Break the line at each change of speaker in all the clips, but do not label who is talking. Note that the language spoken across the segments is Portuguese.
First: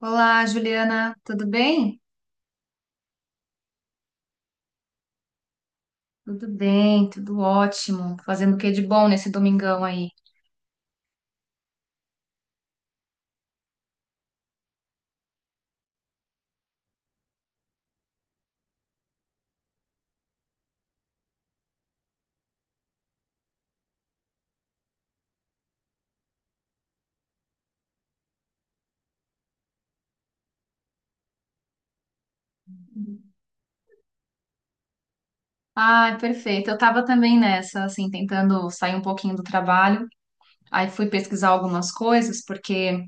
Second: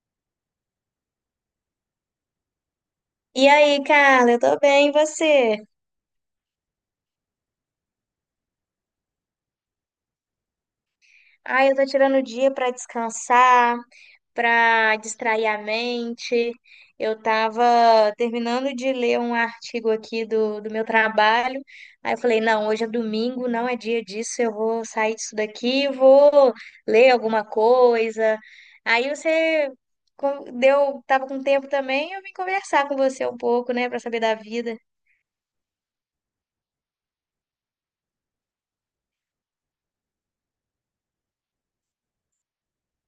Olá, Juliana, tudo bem?
E aí, Carla, eu tô bem, e você?
Tudo bem, tudo ótimo. Fazendo o que de bom nesse domingão aí?
Ai, eu tô tirando o dia pra descansar, pra distrair a mente. Eu tava terminando de ler um artigo aqui do meu trabalho. Aí eu falei, não, hoje é domingo, não é dia disso, eu vou sair disso daqui, vou ler alguma coisa. Aí você deu, tava com tempo também, eu vim conversar com você um pouco, né, pra saber da vida.
Ah, perfeito. Eu tava também nessa, assim, tentando sair um pouquinho do trabalho. Aí fui pesquisar algumas coisas, porque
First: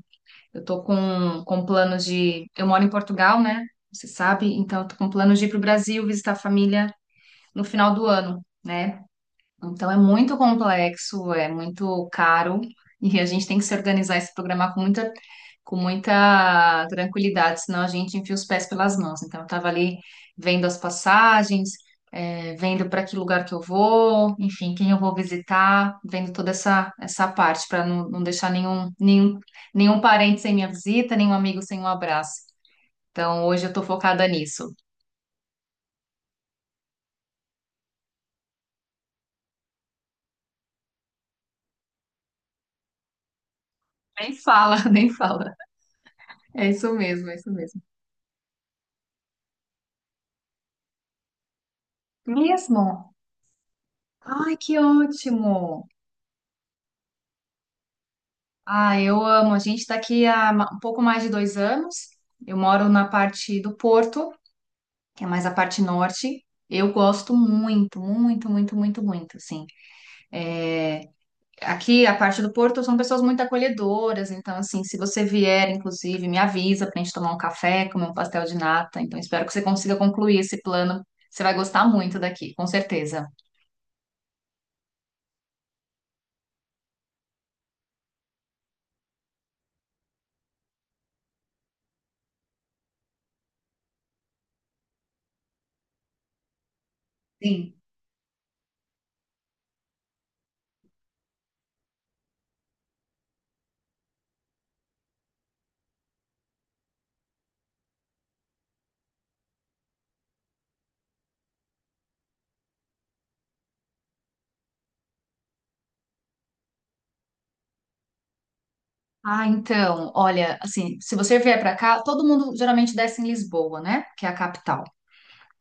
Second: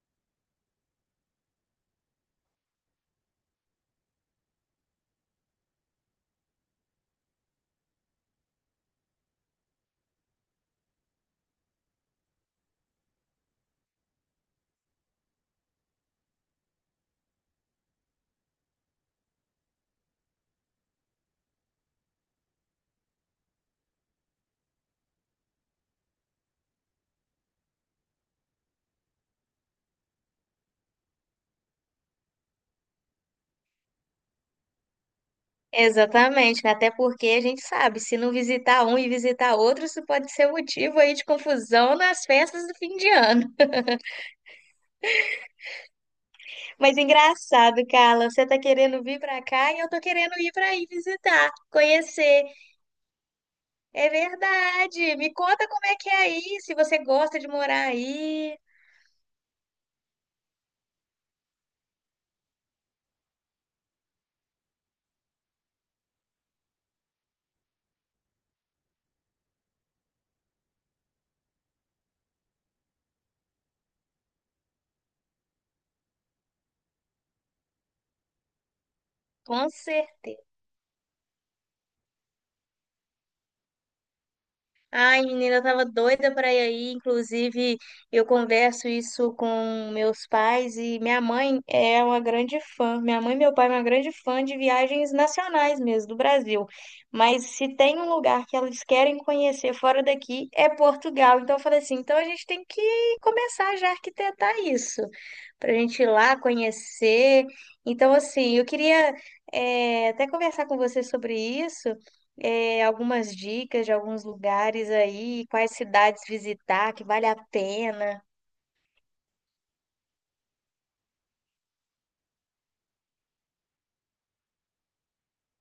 eu tô com planos de. Eu moro em Portugal, né? Você sabe? Então, eu tô com planos de ir pro Brasil visitar a família no final do ano, né? Então é muito complexo, é muito caro e a gente tem que se organizar e se programar com muita tranquilidade, senão a gente enfia os pés pelas mãos. Então eu estava ali vendo as passagens, vendo para que lugar que eu vou, enfim, quem eu vou visitar, vendo toda essa parte para não deixar nenhum parente sem minha visita, nenhum amigo sem um abraço. Então hoje eu estou focada nisso.
Exatamente, né? Até porque a gente sabe, se não visitar um e visitar outro, isso pode ser motivo aí de confusão nas festas do fim de ano.
Nem fala, nem fala. É isso
Mas
mesmo, é isso mesmo.
engraçado, Carla, você tá querendo vir pra cá e eu tô querendo ir pra aí visitar, conhecer.
Mesmo.
É
Ai, que
verdade. Me conta como
ótimo!
é que é aí, se você gosta de morar aí.
Ah, eu amo. A gente está aqui há um pouco mais de 2 anos. Eu moro na parte do Porto, que é mais a parte norte. Eu gosto muito, muito, muito, muito, muito, assim. É. Aqui, a parte do Porto, são pessoas muito acolhedoras. Então, assim, se você vier, inclusive, me avisa para a gente tomar um café, comer um pastel de nata. Então, espero que você
Com
consiga
certeza.
concluir esse plano. Você vai gostar muito daqui, com certeza.
Ai, menina, eu tava doida para ir aí. Inclusive, eu converso isso com meus pais e minha mãe é uma grande fã. Minha mãe e meu pai é uma grande fã de viagens nacionais mesmo, do Brasil. Mas
Sim.
se tem um lugar que eles querem conhecer fora daqui, é Portugal. Então eu falei assim, então a gente tem que começar já a arquitetar isso, para a gente ir lá conhecer. Então, assim, eu queria até conversar com você sobre isso, é, algumas dicas de alguns lugares aí, quais cidades visitar que vale a pena.
Ah, então, olha, assim, se você vier para cá, todo mundo geralmente desce em Lisboa, né? Que é a capital.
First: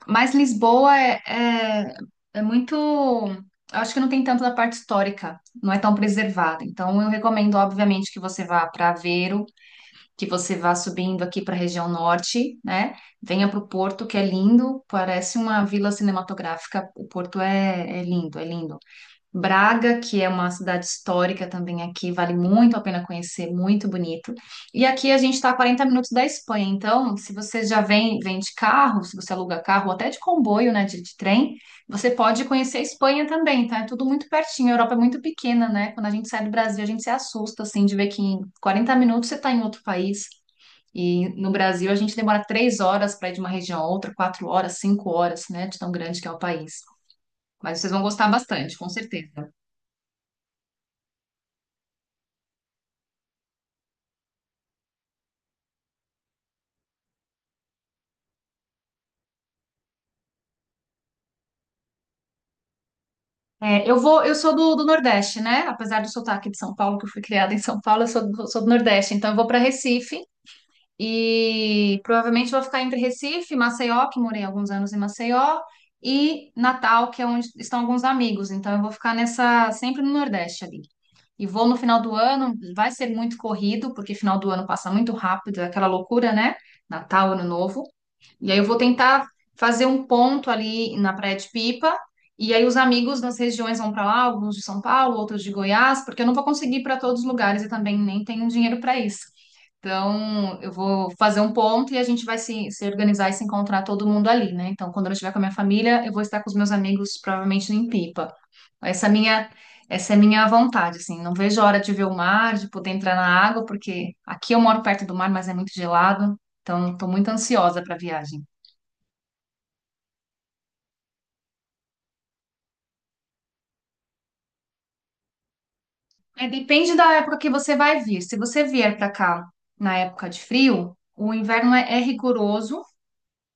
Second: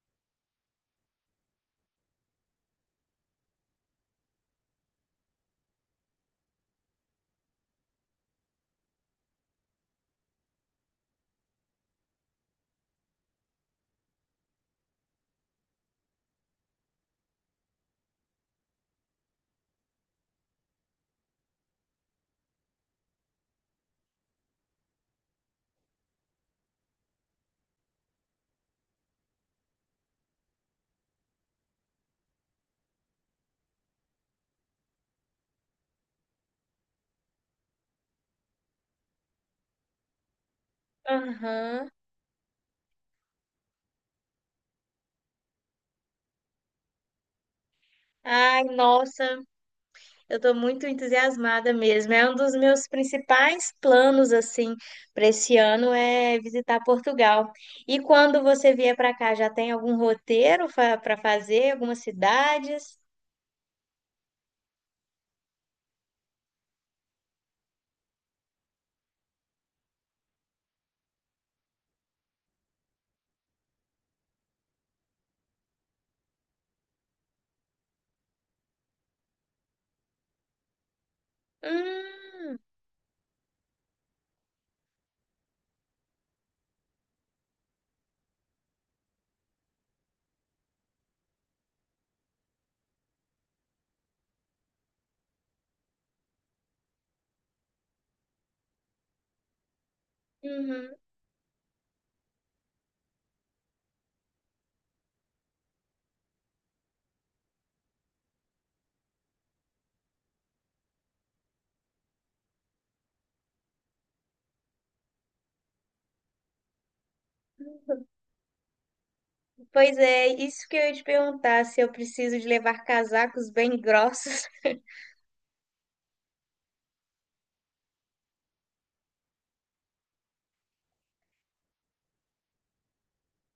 Mas Lisboa é muito. Eu acho que não tem tanto da parte histórica, não é tão preservada. Então, eu recomendo, obviamente, que você vá para Aveiro, que você vá subindo aqui para a região norte, né? Venha para o Porto, que é lindo, parece uma vila cinematográfica. O Porto é lindo, é lindo. Braga, que é uma cidade histórica também aqui, vale muito a pena conhecer, muito bonito. E aqui a gente está a 40 minutos da Espanha, então, se você já vem, vem de carro, se você aluga carro, ou até de comboio, né, de trem, você pode conhecer a Espanha também, tá? É tudo muito pertinho, a Europa é muito pequena, né? Quando a gente sai do Brasil, a gente se assusta, assim, de ver que em 40 minutos você está em outro país. E no Brasil,
Aham.
a gente demora 3 horas para ir de uma região a outra, 4 horas, 5 horas, né, de tão grande que é o país. Mas vocês vão gostar
Ai,
bastante, com
nossa,
certeza.
eu tô muito entusiasmada mesmo. É um dos meus principais planos, assim, para esse ano é visitar Portugal. E quando você vier para cá, já tem algum roteiro para fazer, algumas cidades?
É, eu sou do Nordeste, né? Apesar do sotaque de São Paulo, que eu fui criada em São Paulo, eu sou do Nordeste. Então eu vou para Recife e provavelmente vou ficar entre Recife, Maceió, que morei alguns anos em Maceió, e Natal, que é onde estão alguns amigos. Então eu vou ficar nessa sempre no Nordeste ali. E vou no final do ano,
Hum.
vai ser muito corrido, porque final do ano passa muito rápido, é aquela loucura, né? Natal, Ano Novo. E aí eu vou tentar fazer um ponto ali na Praia de Pipa. E aí os amigos das regiões vão para lá, alguns de São Paulo, outros de Goiás, porque eu não vou conseguir ir para todos os lugares e também nem tenho dinheiro para isso. Então, eu
Uhum.
vou fazer um ponto e a gente vai se organizar e se encontrar todo mundo ali, né? Então, quando eu estiver com a minha família, eu vou estar com os meus amigos, provavelmente em Pipa. Essa é a minha, essa é a minha vontade, assim. Não vejo a hora de ver o mar, de poder entrar na água, porque aqui eu moro perto do mar, mas é muito gelado. Então, estou muito ansiosa para a viagem.
Pois é, isso que eu ia te perguntar, se eu preciso de levar casacos bem grossos.
É, depende da época que você vai vir. Se você vier para cá na época de frio, o inverno é rigoroso,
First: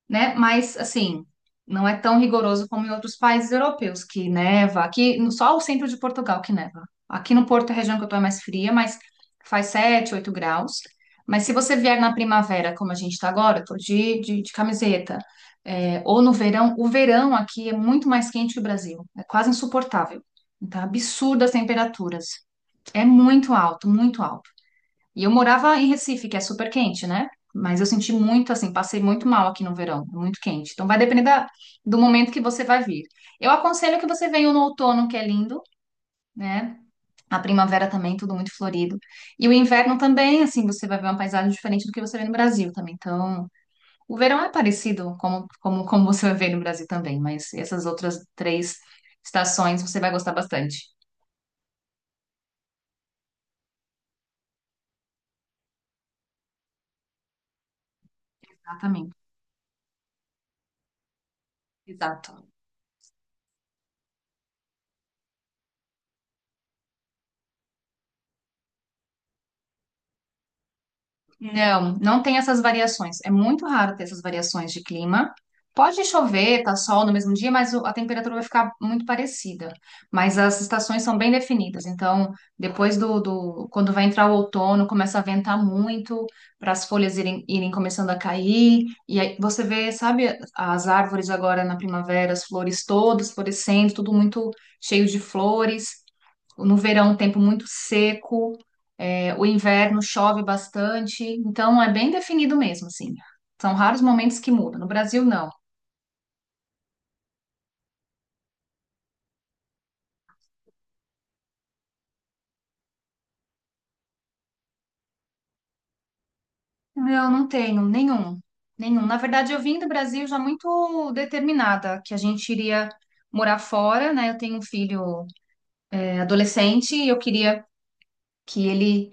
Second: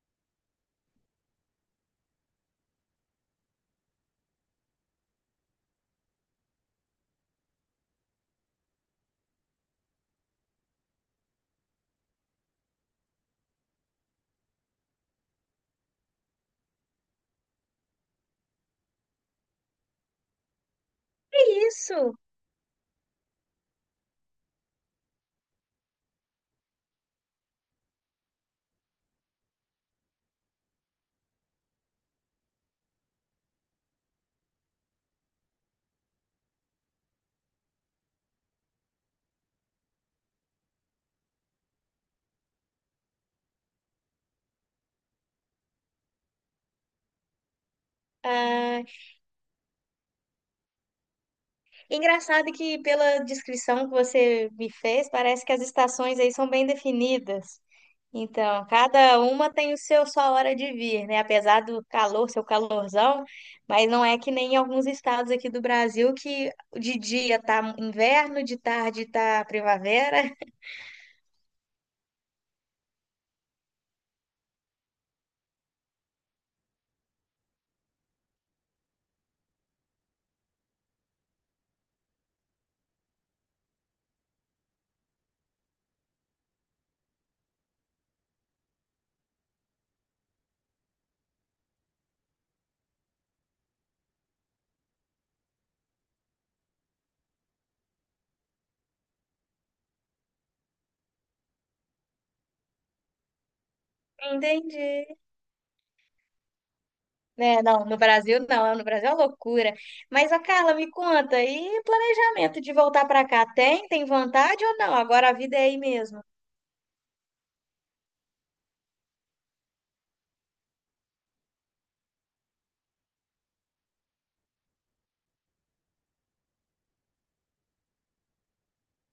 né? Mas assim, não é tão rigoroso como em outros países europeus que neva. Aqui, só o centro de Portugal que neva. Aqui no Porto, a região que eu estou é mais fria, mas faz 7 8 graus. Mas se você vier na primavera, como a gente está agora, eu tô de camiseta, ou no verão, o verão aqui é muito mais quente que o Brasil. É quase insuportável. Tá
Que
absurdas
isso?
temperaturas. É muito alto, muito alto. E eu morava em Recife, que é super quente, né? Mas eu senti muito assim, passei muito mal aqui no verão, muito quente. Então vai depender do momento que você vai vir. Eu aconselho que você venha no outono, que é lindo, né? A primavera também, tudo muito florido. E o inverno também, assim, você vai ver uma paisagem diferente do que você vê no Brasil também. Então, o verão é parecido como você vai ver no Brasil também, mas essas outras três
Ah,
estações você vai gostar bastante.
engraçado que pela descrição que você me fez, parece que as estações aí são bem definidas. Então,
Exatamente.
cada uma tem o seu, sua hora de vir, né? Apesar do calor, seu
Exato.
calorzão, mas não é que nem em alguns estados aqui do Brasil que de dia tá inverno, de tarde tá primavera.
Não, não tem essas variações. É muito raro ter essas variações de clima. Pode chover, tá sol no mesmo dia, mas a temperatura vai ficar muito parecida. Mas as estações são bem definidas. Então, depois quando vai entrar o outono, começa a ventar muito para as folhas irem começando a cair. E aí você vê, sabe, as árvores agora na primavera, as flores todas florescendo, tudo muito cheio de flores. No verão, um tempo muito seco, o inverno chove bastante, então é bem definido mesmo, assim. São raros momentos que mudam. No
Entendi.
Brasil, não.
Né, não, no Brasil não, no Brasil é uma loucura. Mas a Carla, me conta, e planejamento de voltar para cá tem? Tem vontade ou não? Agora a vida é aí mesmo.
Não, não tenho nenhum, nenhum. Na verdade, eu vim do Brasil já muito determinada que a gente iria morar fora, né? Eu tenho um filho, adolescente, e eu queria que ele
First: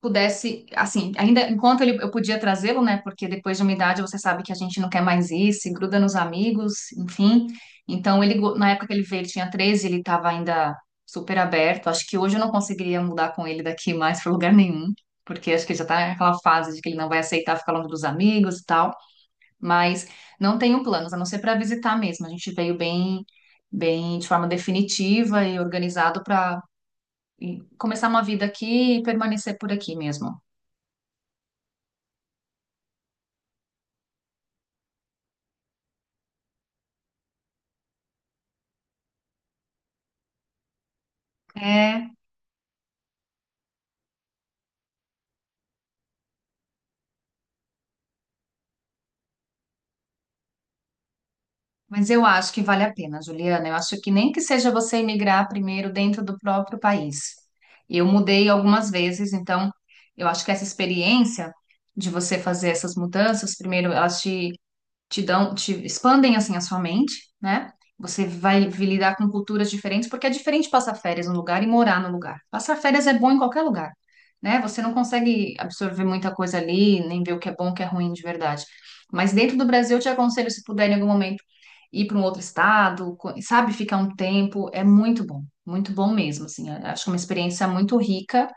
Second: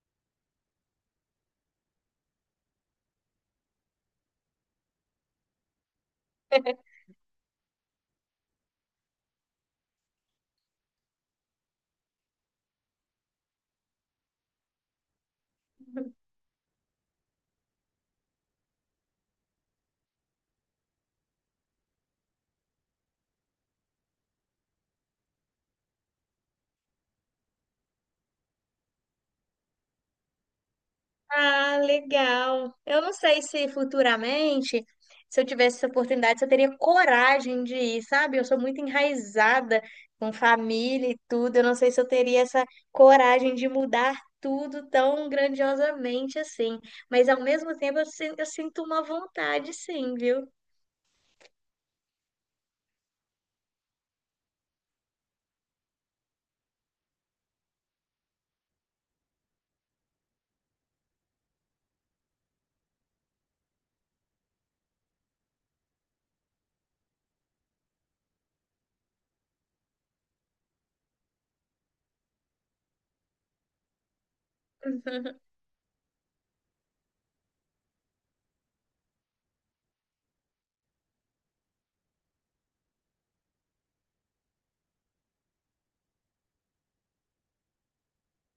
pudesse, assim, ainda enquanto ele, eu podia trazê-lo, né? Porque depois de uma idade você sabe que a gente não quer mais ir, se gruda nos amigos, enfim. Então ele na época que ele veio, ele tinha 13. Ele estava ainda super aberto. Acho que hoje eu não conseguiria mudar com ele daqui mais para lugar nenhum, porque acho que ele já está naquela fase de que ele não vai aceitar ficar longe dos amigos e tal. Mas não tenho planos, a não ser para visitar mesmo. A gente veio bem de forma definitiva e organizado para começar uma vida aqui e permanecer por aqui mesmo.
Ah, legal. Eu não sei se futuramente, se eu tivesse essa oportunidade, se eu teria coragem de ir, sabe? Eu sou muito enraizada com família e tudo. Eu não sei se eu
É,
teria essa coragem de mudar tudo tão grandiosamente assim. Mas ao mesmo tempo, eu, eu sinto uma vontade, sim, viu?
mas eu acho que vale a pena, Juliana. Eu acho que nem que seja você emigrar primeiro dentro do próprio país. Eu mudei algumas vezes, então eu acho que essa experiência de você fazer essas mudanças, primeiro elas te dão, te expandem assim a sua mente, né? Você vai lidar com culturas diferentes, porque é diferente passar férias num lugar e morar no lugar. Passar férias é bom em qualquer lugar, né? Você não consegue absorver muita coisa ali, nem ver o que é bom, o que é ruim de verdade. Mas dentro do Brasil, eu te aconselho, se puder, em algum momento ir para um outro estado, sabe, ficar um tempo, é muito bom mesmo, assim, eu acho uma experiência muito rica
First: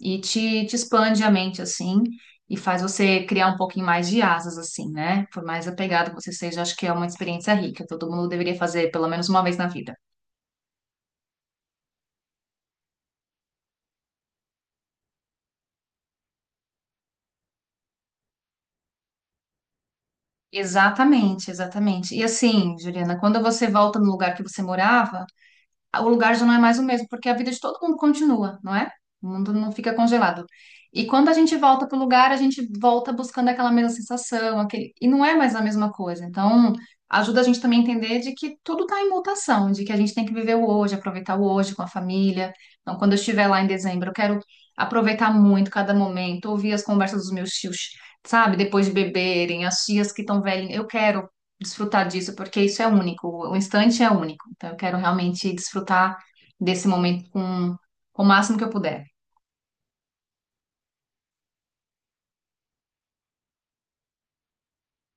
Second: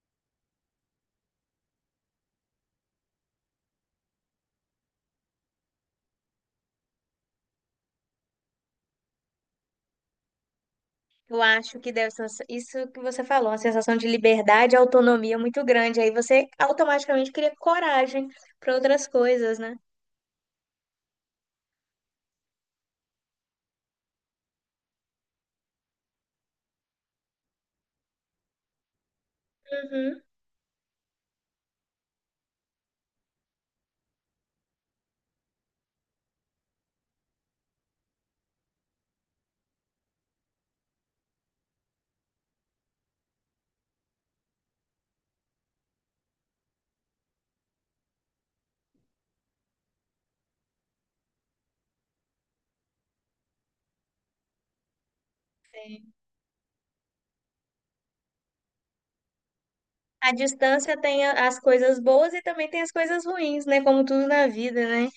e te expande a mente, assim, e faz você criar um pouquinho mais de asas, assim, né? Por mais apegado que você seja, acho que é uma experiência rica, todo mundo deveria fazer pelo menos uma vez na vida.
Eu acho que deve ser isso que você falou, uma sensação de liberdade e autonomia muito grande. Aí você automaticamente cria coragem para outras coisas, né?
Exatamente, exatamente. E assim, Juliana, quando você volta no lugar que você morava, o lugar já não é mais o mesmo, porque a vida de todo mundo continua, não é? O mundo não fica
Uhum.
congelado. E quando a gente volta para o lugar, a gente volta buscando aquela mesma sensação, aquele, e não é mais a mesma coisa. Então, ajuda a gente também a entender de que tudo está em mutação, de que a gente tem que viver o hoje, aproveitar o hoje com a família. Então, quando eu estiver lá em dezembro, eu quero aproveitar muito cada momento, ouvir as conversas dos meus tios, sabe? Depois de beberem, as tias que estão velhinhas, eu quero desfrutar disso, porque isso é único, o instante é único. Então, eu quero realmente desfrutar desse momento com o máximo que eu puder.
A distância tem as coisas boas e também tem as coisas ruins, né? Como tudo na vida, né?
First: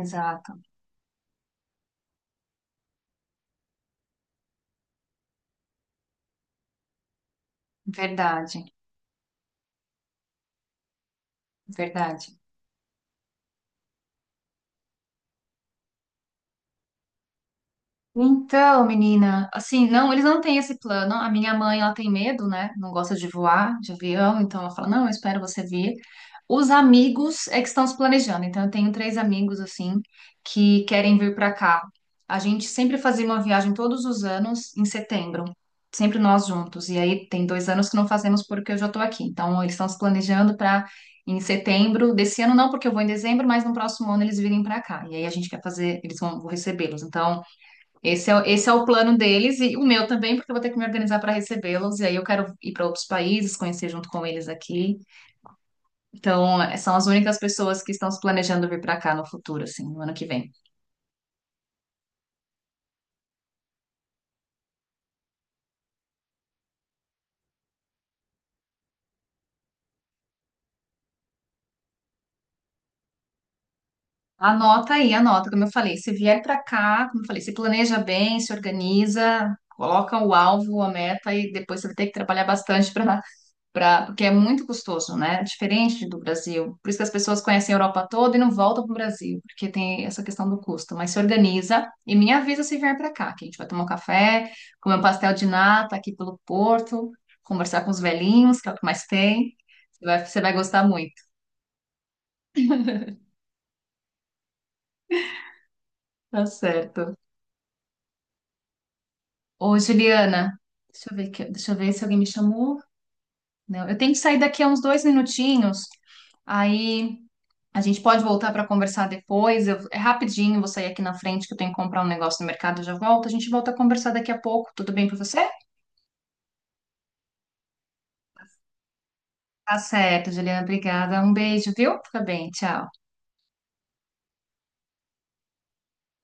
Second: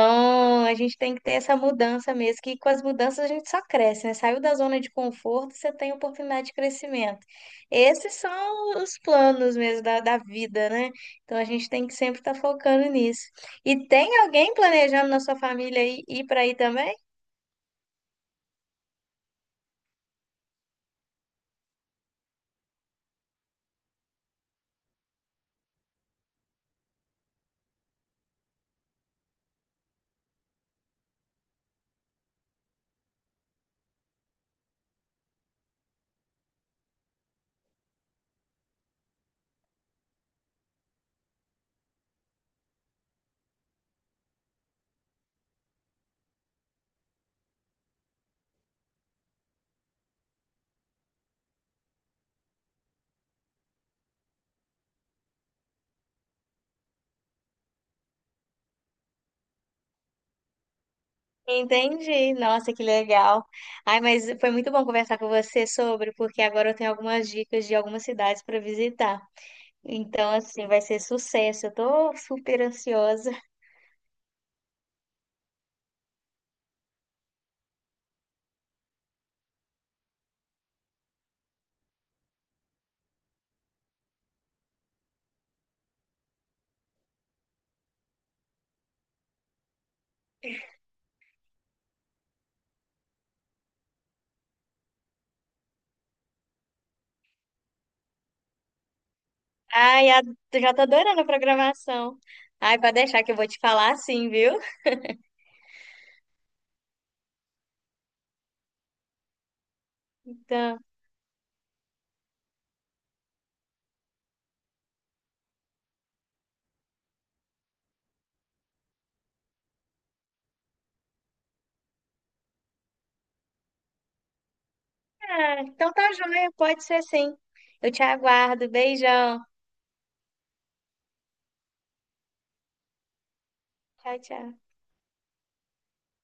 Exato,
a gente tem que ter essa mudança mesmo, que com as mudanças a gente só cresce, né? Saiu da zona de conforto, você tem oportunidade de crescimento. Esses
verdade,
são os planos mesmo da vida, né? Então, a gente tem que sempre
verdade.
estar focando nisso. E tem alguém planejando na sua família ir, ir para aí também?
Então, menina, assim, não, eles não têm esse plano. A minha mãe, ela tem medo, né? Não gosta de voar de avião, então ela fala: "Não, eu espero você vir". Os amigos é que estão se planejando. Então, eu tenho três amigos assim que querem vir para cá. A gente sempre fazia uma viagem todos os anos em setembro, sempre nós juntos. E aí tem 2 anos que não fazemos porque eu já estou aqui. Então, eles estão se planejando para em setembro desse ano não, porque eu vou em dezembro, mas no próximo ano eles virem para cá. E aí a gente quer fazer, eles vão vou recebê-los. Então esse é o plano deles e o meu também, porque eu vou ter que me organizar para recebê-los. E aí eu quero ir para outros países, conhecer junto com eles aqui. Então, são as únicas pessoas que estão se planejando vir para cá no futuro, assim, no ano que vem.
Entendi. Nossa, que legal. Ai, mas foi muito bom conversar com você sobre, porque agora eu tenho algumas dicas de algumas cidades para visitar. Então, assim, vai ser sucesso. Eu tô super ansiosa.
Anota aí, anota, como eu falei. Se vier para cá, como eu falei, se planeja bem, se organiza, coloca o alvo, a meta e depois você vai ter que trabalhar bastante para Pra, porque é muito custoso, né? Diferente do Brasil. Por isso que as pessoas conhecem a Europa toda e não voltam para o Brasil, porque tem essa questão do custo. Mas se organiza e me avisa se vier para cá, que a gente vai tomar um café, comer um pastel de nata aqui pelo Porto, conversar com os velhinhos, que é o que mais tem. Você
Ai,
vai, você vai
eu já tô
gostar muito.
adorando a programação. Ai, pode deixar que eu vou te falar sim, viu?
Tá certo. Ô, Juliana,
Então,
deixa eu ver, se alguém me chamou. Não, eu tenho que sair daqui a uns 2 minutinhos. Aí. A gente pode voltar para conversar depois. É rapidinho, vou sair aqui na frente que eu tenho que comprar um negócio no mercado, eu já volto. A gente volta a conversar daqui a pouco. Tudo bem para você?
ah, então tá joia, pode ser sim. Eu te aguardo. Beijão.
Tá certo, Juliana. Obrigada. Um beijo, viu? Fica bem. Tchau.
Tchau, tchau.